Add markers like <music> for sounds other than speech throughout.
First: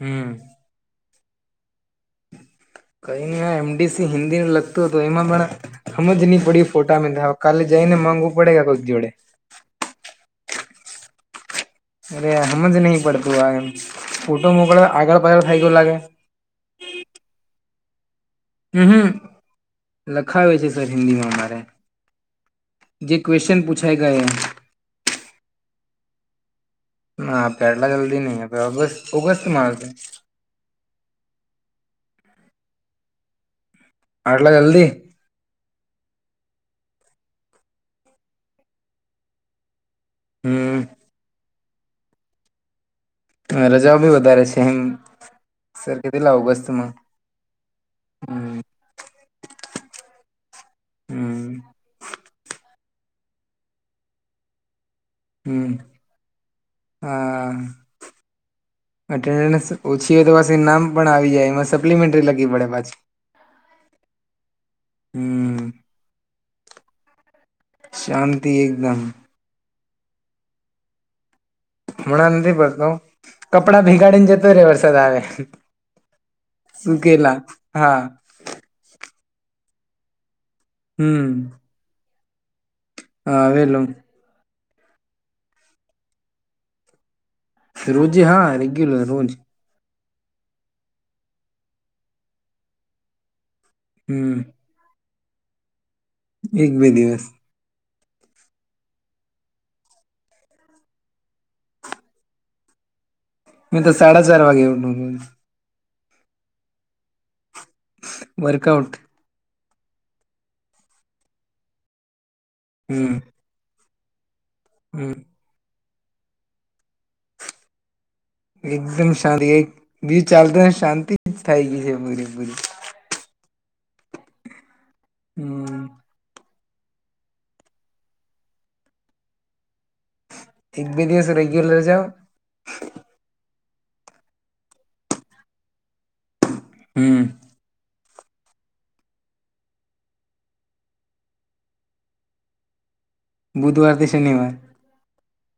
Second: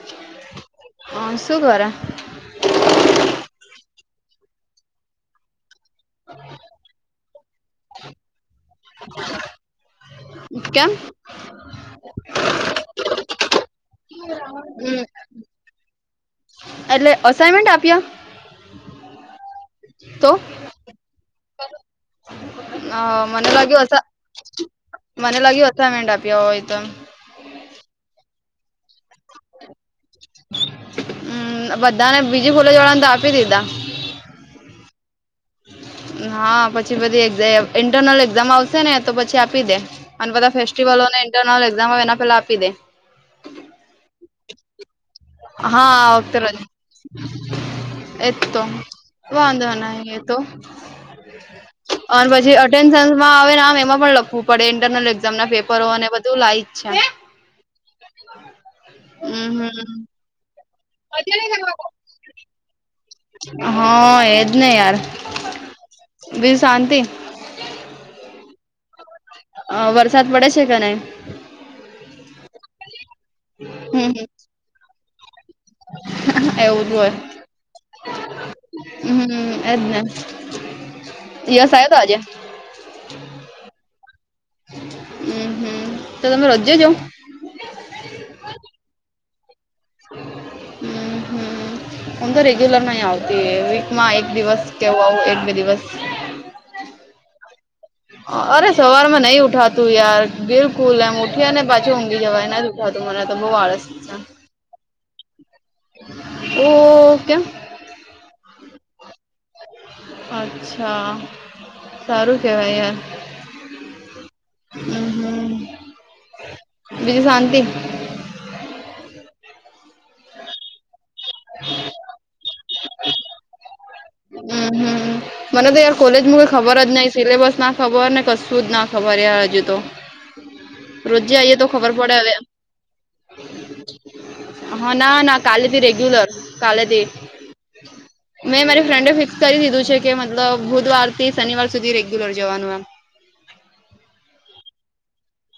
હમ હ શું કર? કંઈને આ એમ. ડી. સી. હિન્દીને લગતું હતું એમાં પણ સમજ ની પડી ફોટા તો કાલે જઈને માગવું પડે કોઈ જોડે કેમ? અરે હમજ નહીં પડતું આ એમ ફોટો મોકલ હમ આગળ પાગળ થઇ ગયું લાગે એટલે અસાઈનમેન્ટ આપ્યા હ હમ્મ તો લખાવે છે સર હિન્દીમાં અમારે અ જેે મને ક્વેશ્ચન લાગ્યું પૂછાય અસા ગયા મને લાગી અસાઇમેન્ટ આપ્યા હોય તો ના પેલા જલ્દી નહીં આપે ઓગ ઓગસ્ટ મા હમ્મ બધાને બીજી કોલેજ વાળાને તો આપી દીધા આટલા જલ્દી હા પછી બધી એક્ઝ ઇન્ટરનલ એક્ઝામ આવશે ને તો પછી આપી દે અને બધા હમ ફેસ્ટિવલોને ઇન્ટરનલ એક્ઝામ એના પેલા આપી દે. રજાઓ ભી વધારે છે <unintelligible> હા સર આ કેટલા વખતે નથી ઓગસ્ટમાં એ હમ તો વાંધો નઈ એ તો હમ અને પછી અટેન્ન્સમાં આવે આમ એમાં પણ લખવું પડે ઇન્ટરનલ એક્ઝ ઝામ ના હમ પેપરો અને બધું લાઈ જ છે. હા હમ અટેન્ડન્સ હમ ઓછી હોય તો પાછી નામ પણ આવી મજા જાય નહી એમાં કરવા. સપ્લિમેન્ટરી લાગી પડે પાછી હા એજ ને યાર હમ બીલ શાંતિ શાંતિ એકદમ. અ વરસાદ પડે છે કે નઈ હમણા નથી પડતો કપડા હમ ભીગાડીને જતો રે વરસાદ આવે એવું જ હોય સુકેલા હા હમ્મ હમ્મ એજ ને હમ યસ આયો તોઆજે હા આવેલો હમ્મ હમ્મ તો તમે રોજે જો રોજે હા રેગ્યુલર રોજ હ હમ્મ હમ્મ હુંતો રેગ્યુલર નઈ આવતી વીકમાં એક હમ દિવસ કેહેવા આવું એક બે દિવસ. એક બે દિવસ. અરે સવાર માં નઈ ઉઠાતું યાર બિલકુલ એમ ઉઠી ને પાછી ઊઘી જવાય એના. મને તો બવ મેં આળસ તો સાડા ચાર વાગે ઉઠું રોજ છે ઓ ઓ કેમ. વર્કઆઉટ. અચ્છા સારું કેવાય યાર. હમ હમ હમ બીજુ શાંતી. એકદમ શાંતિ એક દીજ ચાલતોને શાંતિ જ થાય ગઈ છે પૂરેપૂરી. હમ હમ મને તો હમ યાર કોલેજ મુ. ખબર જ નહી સિલેબસ ના ખબર ને કશું જ ના ખબર યાર હજુ તો. એક બે દિવસ રોજે આઈએ તો રેગ્યુલર ખબર જાવ પડે હવે એમ. હા ના ના કાલે ભી રેગ્યુલર. કાલે દે હમ મે મારી. ફ્રેન્ડે ફિક્સ કરી દીધું છે કે મતલબ બુધવારથી શનિવાર સુધી રેગ્યુલર જવાનું એમ. બુધવાર થી શનિવાર.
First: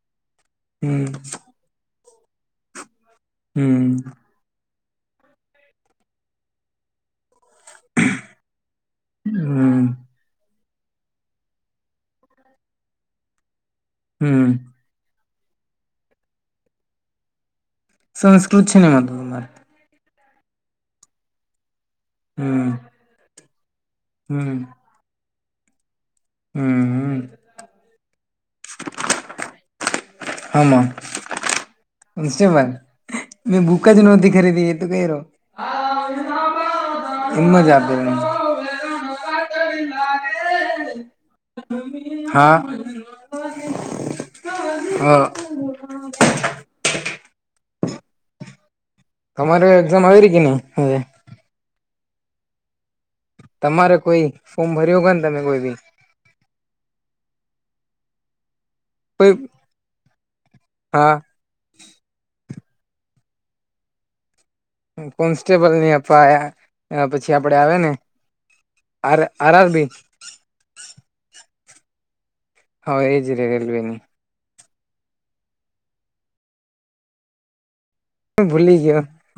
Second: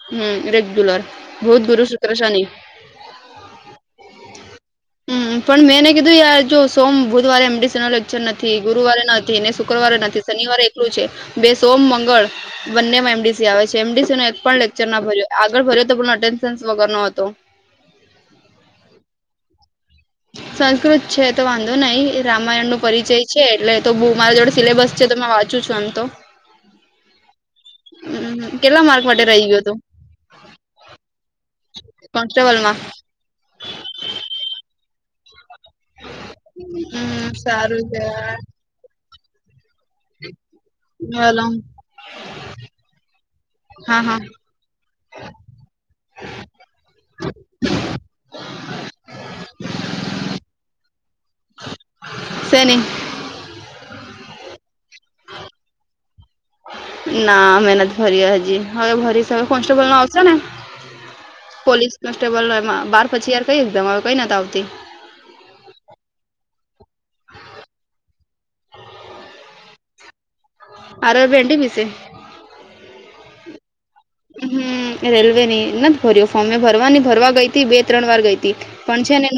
હમ રેગ્યુલર હમ બુધ ગુરુ શુક્ર શની. હમ. હમ પણ મેંને કીધું યાર જો સોમ બુધવારે એમ. નથી ગુરુવારે નથી ને હમ શુક્રવારે નથી શનિવારે. બે સોમ મંગળ બંને એમડીસી આવે છે એમડીસી નો એક હમ પણ લેક. ચર ભર્યો આગળ ભર્યો તો એટેન્ડન્સ વગર નો હતો. સંસ્કૃત સિનેમા તો. તમારે સંસ્કૃત છે તો વાંધો નહી રામાયણ હમ નો પરિચય છે એટલે તો બ મારા જોડે હમ સિલેબસ. જે તમે વાંચું છો આમ તો. હમ હમ કેટલા માર્ક માટે રહી ગયો તું. હમાં. કોન્સ્ટેબલમાં મેં બૂક જ નહોતી ખરીદી એ તું ક રહો. હમ એમ જ સારું આપેલ ચાલ. <inaudible> હલો હા હા હા હ. <unintelligible> તમારે એક્ઝામ આવી રહી કે ને હ. સેની. તમારે કોઈ ફોર્મ ભર્યું કે ને તમે કોઈ બી. ના મે નથી ભરી હજી હવે ભરી કોઈ હવે કોન્સ્ટેબલ નું આવશે ને. હા પોલીસ કોન્સ્ટેબલ એમાં બાર પછી યાર કઈ એકદમ આવે કઈ નથી આવતી. કોન્સ્ટેબલ ની આપવા આયા પછી આપડે આવે ને. R RRB. R RB NTPC. હા એજ રેલવેની. હમ રેલવે ની નથી ભર્યો ફોર્મે ભરવાની ભરવા ગઈ. થી બે ત્રણ વાર ગઈ હતી ભૂલી ગયો પણ છે ને.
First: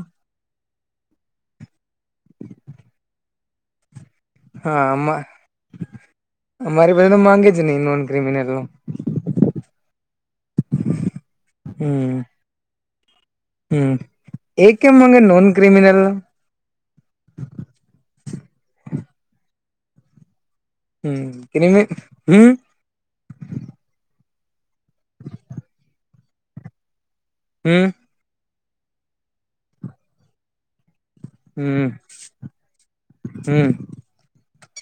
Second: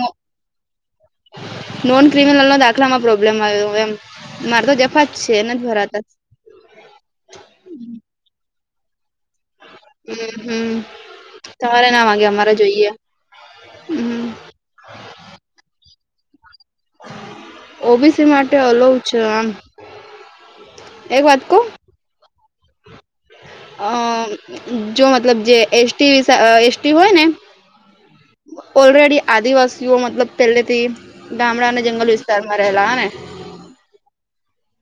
નોન ક્રિમિનલ નો દાખલામાં પ્રોબ્લેમ આવ્યો એમ મારે તો હા જફા જ અમા- છે નથી ભરાતા. અમારી પાસે તો માંગે જ નહી નોન ક્રિમિનલ નો. હમ હમ સવારે ના હમ વાગે અમારે જોઈએ. હમ એ કેમ માંગે નોન ક્રિમિનલ ને. ઓબીસી માટે હળવાશેફ આમ હમ એક વાત કહું. ક્રિમિ હમ. અ જો મતલબ જે એસટી વિ એસટી હોય ને. હમ. ઓલરેડી આદિવાસીઓ મતલબ પહેલેથી. ગામડા અને હમ જંગલ વિસ્તારમાં રહેલા હ ને. હમ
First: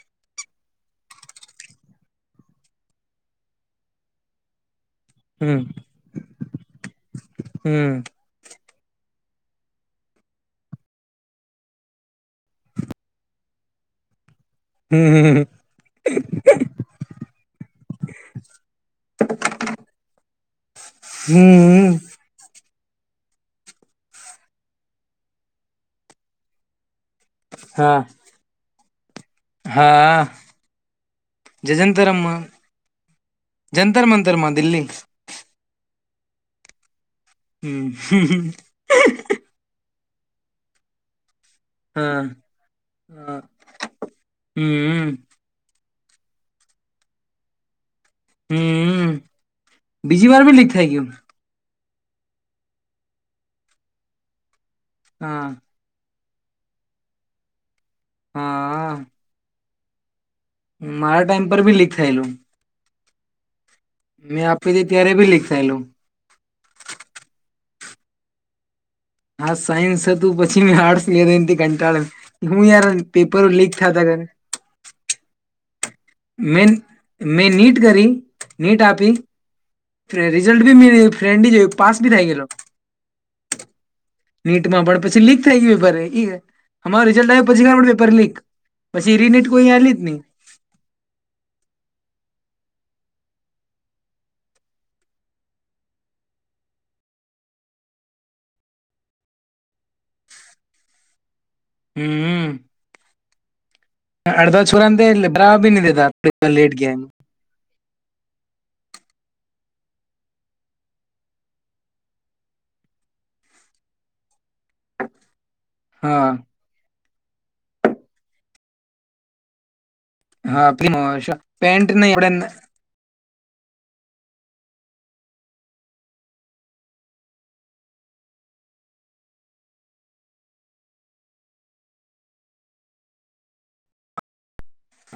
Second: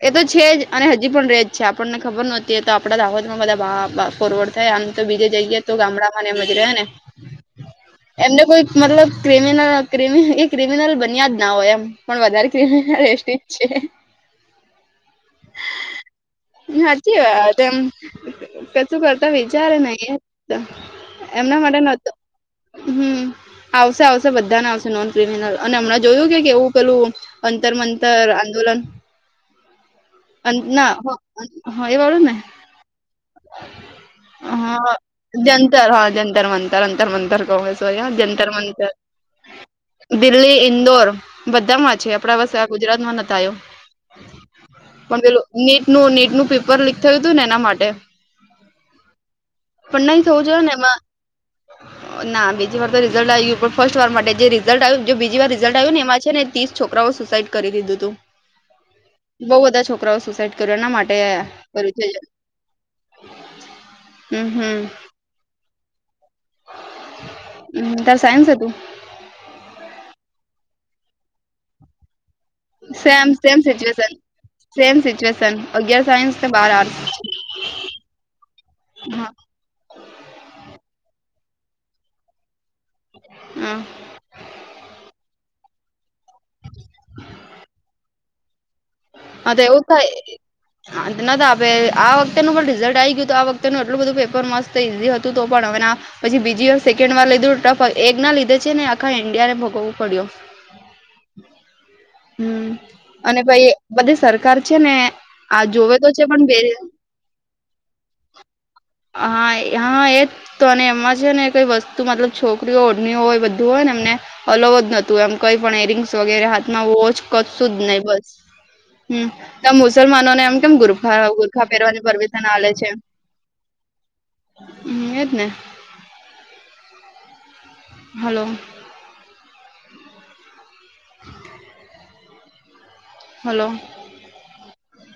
એ તો છે જ અને હજી પણ રજ છે આપણને ખબર નહોતી એ તો આપડા દાહોદ બધા ફોરવર્ડ થાય આમ તો બીજે હમ જઈએ તો ગામડામાંને એમજ રહે ને. હમ એમને કોઈ મતલબ ક્રિમિનલ એ ક્રિમિનલ બન્યા જ ના હોય એમ! પણ વધારે કમ રસ્ટી જ છે. હમ હાચી વાત એમ કશું કરતો વિચારે નને એમના માટે હમ નહતો. હમ આવશે આવશે બધાને આવશે નોન ક્રિમિનલ અને હમણાં જોયું કે એવું પેલું. અંતર હા મંતર આંદોલન. હા ના જે હ એ વાળું ને. જંતરમાં જંતર મંતર માં દિલ્હી. હા જંતર હા જંતર મંતર અંતર મંતર કહંગ્રેસ વાગ્યા જંતર હમ મંતર. દિલ્હી ઇંદોર. બધામાં છે હા આપડા વસે આ ગુજરાત માં નતા આવ્યો હમ પણ પેલો. નેટ નું નેટનું પેપર લીક થયું હતું ને એના માટે. હમ પણ નહી બીજી વાર થવું બી જોઈએ લીક ને થાય એમાં ગયું ના બીજી વાર તો રિઝલ્ટ આવ્યું પણ ફર્સ્ટ વાર માટે જે રિઝલ્ટ આવ બીજી હા વાર રઝલ્ટ ને એમાં છે ને ત્રીસ છોકરાઓ સુસાઈડ કરી દીધું તું હા બઉ બધા છોકરાઓ સુસાઈડ કર્યું એના માટે મારા ટાઈમ પર બી લીક કર્યું છે થયેલું મેં હમ આપી હમ હતીી ત્યારે ભી લીક થાયેલું હમ તાર સાઈન્સ તું હા સાયન્સ હતું પછી મેં આર્ટસ લીધો એથી કંટાળે હું યાર સેમ પેપરો સેમ લીક થયા ત સિચ્યુએશન ઘરે સેમ સિચુએશન અગિયાર સાયન્સ મેન બાર આર્ટ મેં નીટ કરી નીટ આપી હા રિઝલ્ટ બી મે ફ્રેન્લી જોયું પાસ ભી થાય ગેલો હમ નીટમાં પડે પછી લીક થઈ ગય પેપર એ અમારો રીઝલ્ટ આવ પછીડે પેપર લીક પછી રીનેટ કોઈએ આલીજ નહીં હા તો ન આપે આ વખતેનું પણ રિઝલ્ટ આ આવી ગયું તો આ વખતેનું એટલું બધું પેપર મસ્ત ઈઝી હતું તો પણ હવે પછી બીજી વાર સેકન્ડ વાર લીધું ટફ એક ના લીધે છે ને આખા ઇન્ડિયા ને ભોગવું પડ્યો <inaudible> હમ અને પાઈ બધી સરકાર અડધા છે ને છોરાને તે ભરાવા આ બી નહી જોવે તો દેતા છે પણ બે લેટ ગયા એમ હા હા એ તો અને એમાં છે ને કઈ વસ્તુ મતલબ છોકરીઓ ઓરની હોય બધું હોય ને એમને અલવ જ નહતું એમ કઈ પણ એરિંગ્સ હા વગેરે હાથમાં વોચ કરશું જ નહીિ બસ હમ તો મુસલમાનોને એમ હા કેમ ગુરખા પેલી ગુરખા પેન્ટ પેરવાની નહી પરવશ આપડે આવેે છે હમ એજ ને હલો <inaudible> હલો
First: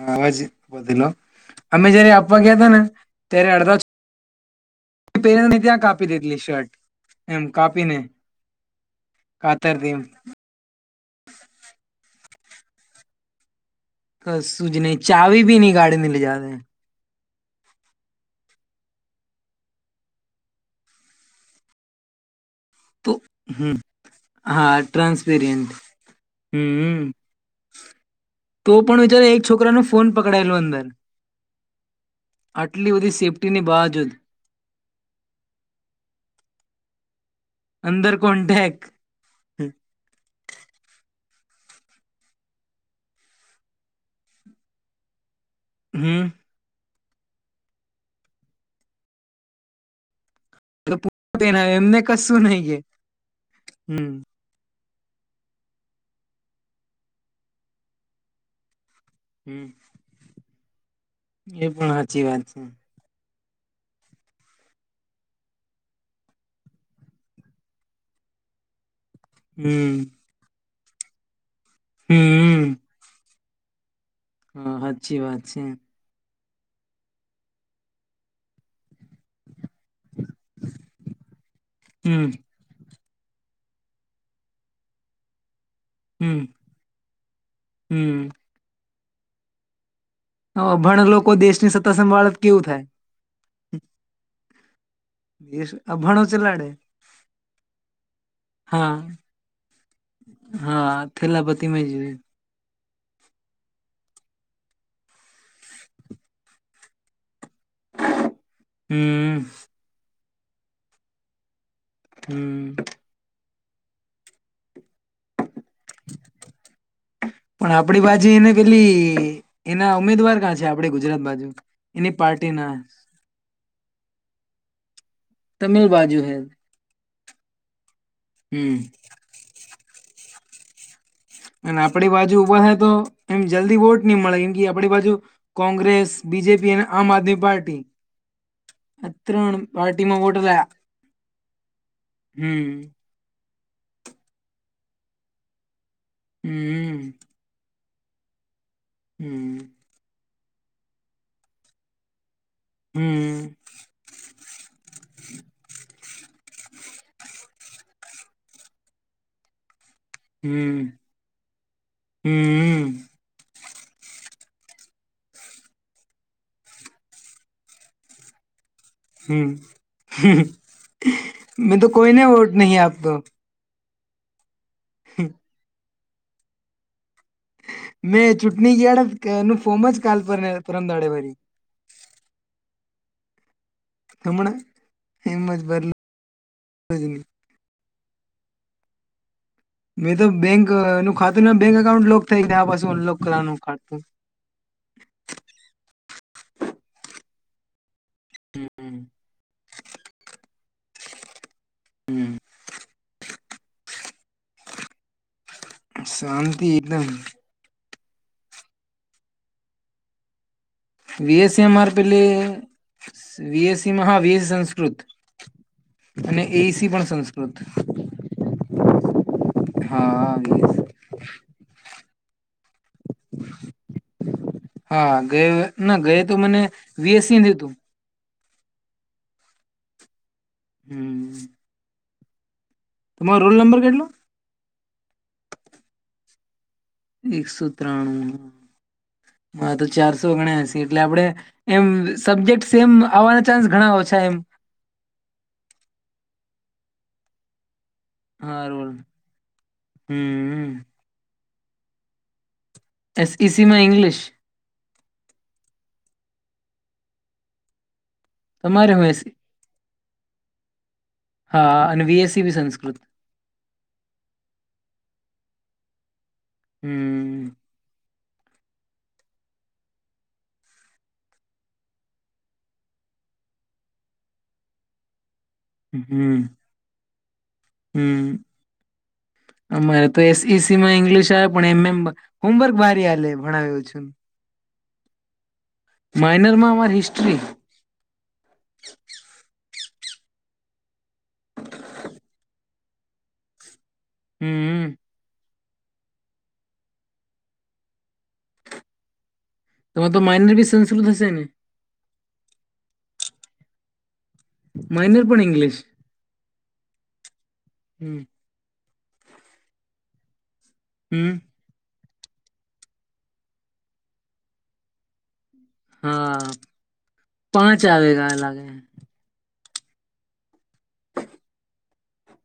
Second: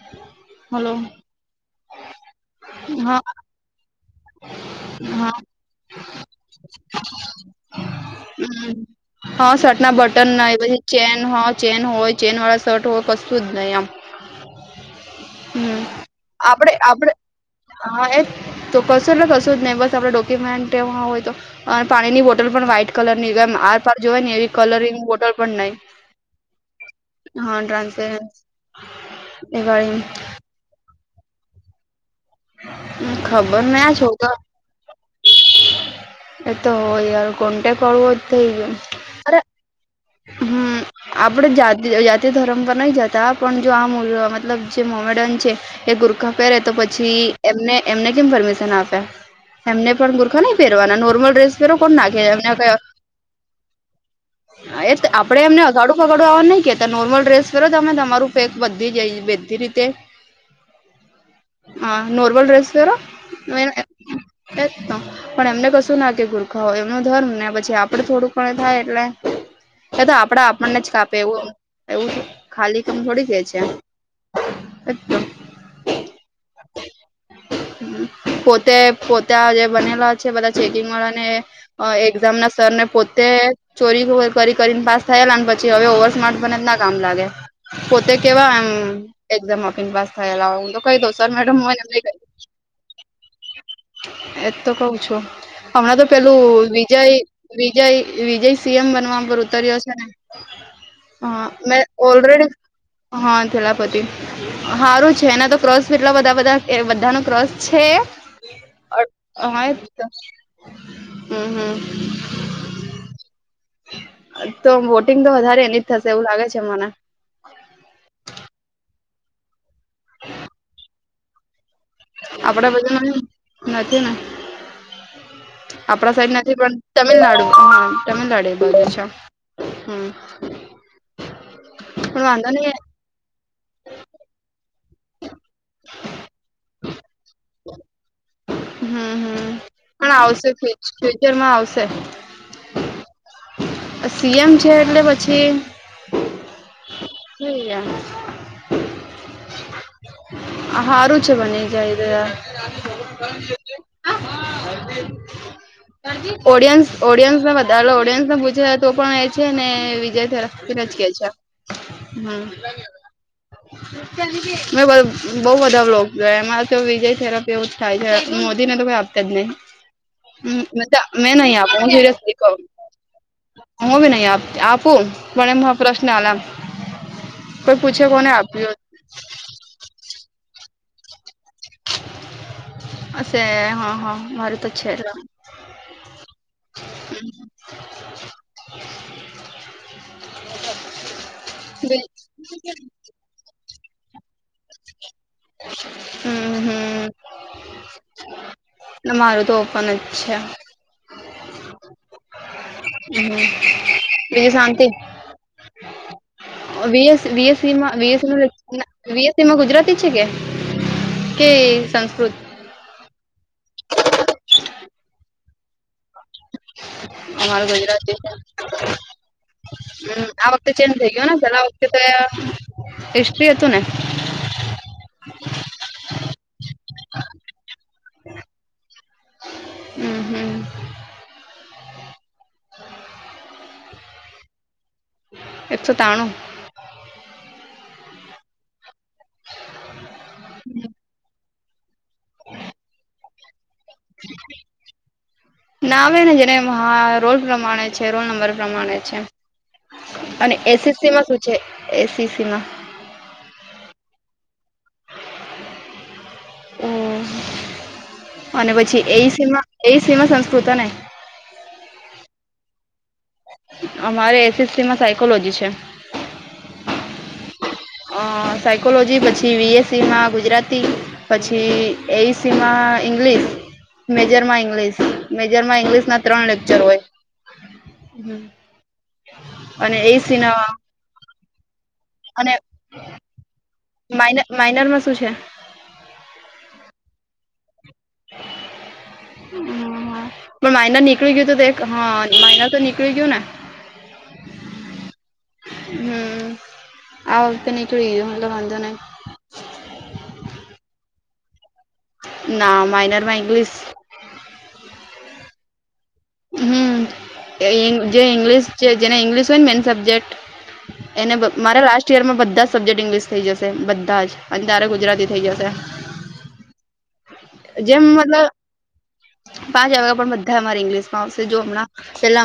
હાજ હલો બધલો અમે જયારે આપવા ગયા ત ને હા ત્યારે અડધા હા પેરેને ત્યાં કાપી દેધલી શર્ટ એમ કાપીને હ હા કાતરથી સટના એમ બટન ના એ ચેન હ ચેન હોય ચેન વાળા શર્ટ હોય કશું જ નહીં આમ બસ સુુંજ નહી ચાવી ભી નની ગાડીે લઈ જવા દે આપડ હા એ તો કશું એટલે કશું જ નહી બસ આપડે ડોક્યુમેન્ટ એમાં હોય તો અન પાણીની બોટલ પણ વાઈટ તો કલર નીગમ હમ આર પાર જોવા ને એવી હા કલરિંગ બોટલ પણ નઈ ટ્રાન્સપેરેન્ટ હમ હા <unintelligible> પકડાયેલુ અંદર આટલી બધી ખબર સેફ્ટીની ના બાવજુદ છોક તો એતો હોય યાર કોન્ટેક વાળું અંદર હોત થઇ ગયું કોન્ટેક <inaudible> આપડે જા જાતિ ધર્મ પર નહી જતા પણ જો આ મતલબ જે મોમેડન છે એ હમ ગુરખા પહેરે તો પછી એમને એમને કેમ પરમિશન આપે એમને પણ ગુરખા નહી તો પહેરવાના નોર્મલ પૂરું ડ્રેસ પહેરાવે, પહેરરો કોણ એમને ના લેય કશું એમને નહી કે હમ એ આપડે એમને અગાડું પગાડું આવા નહીં કેતા નોર્મલ ડ્રેસ પેરો તમે તમારું પેક બધી જ તી હમ રીતે એ પણ હા સાચી વાત નોર્મલ છે ડ્રેસ પેરો પણ એમને કશું ના કે ગુરખા હોય એમનો ધર્મ ને પછી આપડે થોડુંક પણે થાય એટલે હમ એ તો આપડા આપણને જ કાપે એવું એવું હમ ખાલી કમ થોડી જ છે હા હાચી વાત છે હમ પોતે પોત ત્યાં જે બનેલા છે બધા ચેકિંગ વાળા ને હમ એક્ઝામ ના સરને પોતે ચોરી કરીને પાસ થયેલા અને પછી હવે ઓવર હમ સ્માર્ટ ના કામ લાગે પોતે હમ કેવા એમ એકદમ ઓફીન પાસ થયેલા હું હવે તો કહી અભણ દઉં સર લોકો મેડમ દેશની સત્તા સંભાળત કેવું થાય <unintelligible> એતો કઉ છું હમણાં તો અભાણો પેલું ચલાડે વિજય વિજય વિજય સી એમ હા બનવા પર ઉતર્યો છે ને હા હ મે થેલાપતિમાં જ ઓલ રેડી હા થેલાપતિ હારું છે એના તો ક્રસ કે ટલા બધા બધા બધા નો ક્રસ છે હમ હમ હમ હમ તો વોટિંગ તો વધારે એની જ થશે એવું લાગે છે મને પણ આપડી બાજુ એને પેલી એના ઉમેદવાર ક્યાં છે આપડે ગુજરાત બાજુ એની પાર્ટી આપડા ના બધા નથી ને તમિલ આપડા બાજુ સાઈડ હે નથી પણ તમિલનાડુ હા તમિલનાડુ એ હમ બજુ છે હમ અને આપડી પણ બાજુ વાંધો ઊભા નહી થાય તો એમ જલ્દી વોટ ની મળે કેમ કે આપડી બાજુ કોંગ્રેસ બીજેપી અને આમ આદમી પાર્ટી હમ આ હમ ત્રણ પણ પાર્ટીમાં વોટ આવશે લા ફુચરમાં આવશે હમ સી એમ છે એટલે પછી હમ હમ હારું છે બની જાય ત આહા હમ ઓડિયન્સ ઓડિયન્સને વધારે ઓડિયન્સને પૂછે તો પણ એ છે ને વિજય <unintelligible> હમ કેય છે હમ મેં બધ બો બધા બ્લોગ જોય એમાં તો વિજય થેરપી એવું જ થાય છે મોદીને તો કોઈ આપ તજ હમ નહીં મવ નહીં આપું મેં તો હું કોઈને સિરિયસલી કહુ વોટ નહીં આપતો હું બી નઈ આપ આપું પણ પ્રશ્ન હલા કોઈ પૂછે કોને આપ્યું હોત કે એનું ફોમ જ કાલ પર પરંદ દાડે ભરી અશે હા હા હમણાં મારું તો છે. <inaudible> એમ જ ભરલું જ નહી મેં તો બેંક નું ખાતું બેંક બિલ અકાઉન્ટ લોક થાય ગયા આ પાછુ અનલોક કરવાનું ખાતું. હમ હમ મારું તો ઓપન જ છે. હમ હમ બીજું શાંતિ? શાંતિ એકદમ વએસ વીએસ <unintelligible> વીએસ માં ગુજરાતી છે કે વિ કે એસ એમા આર પેલી સંસ્કૃત વીએસસીમાં હ વિએસ સંસ્કૃત અને એઈસી પણ સંસ્કૃત અમારું ગુજરાતી છે હમ હા આ વખતે વીએસસી, ચેન્જ થઈ ગયો ને પેલા વખતે તો હીસ્ટ્રી હતું ને? હા ગય ના ગય તો મને વીએસસી તું હમ હમ હમ <inaudible> તમારો રોલ નંબર કેટલો? એક સો તાણું. એકસો ત્રાણું માર તો ચારસો ઓગણાએસી એટલે આપડે એમ સબ્જેક્ટ સેમ આવવાના. ચાન્સ ઘણા ઓછા એમ ના આવે ને જેને હ રોલ પ્રમાણે છે રોલ નંબર હા રોલ પ્રમાણે છે અને હમ એસીસી માં શું છે એસીસી માં. એસઇસી માં ઇંગ્લિશ. ઓ અને તમારે હું પછી એઈ એસી સીમા? એ સીમા સંસ્કૃત હને? હા અને વીએસસી બી સંસ્કૃત અમારે એસએસસીમાં સાયકોલોજી છે. હમ અ સાયકોલોજી પછી વીએસસી માં ગુજરાતી પછી એઈસી માં ઇંગ્લિશ મેજર માં ઇંગ્લિશ મેજર માં ઇંગ્લિશ ના હમ ત્રણ લેક્ચર હોય. હમ અને અમારે તો એઈસીના એસઇસી માં ઇંગ્લિશ આવે પણ એમ એમ અને હોમવર્ક ભારી હાલે ભણાવ્યો છું માઇન માઇનર માં શું છે? માઇનરમાં અમાર હિસ્ટ્રી. <inaudible> હમ હમ પણ માયનર નીકળી ગયો તો હા માયનર તો નીકળી ગયું ને? હમ હમ આ વકતે નીકળી ગયું એટલે વાંધો નહીં. તો તો માઇનર બી સંસ્કૃત હશે ને. ના માઇનરમાં ઇંગ્લીશ. માઇનર પણ ઇંગ્લિશ. હમ જે ઇંગલ હમ જે ઇંગ્લશ જેને ઈંગ્લિશ હોય ને મેન સબ્જેક્ટ હમ એના બ મારા લાસ્ટ યરમાં બધા જ સબ્જેક્ટ ઇંગ્લિશ થઈ જશે બધા જ અને તારે ગુજરાતી થઇ જશે. હા પાંચ જેમ આવેગા લાગે. મતલબ પાંચ હવે પણ બધા અમારે ઇંગ્લિશ માં આવશે જો હમણા પેલા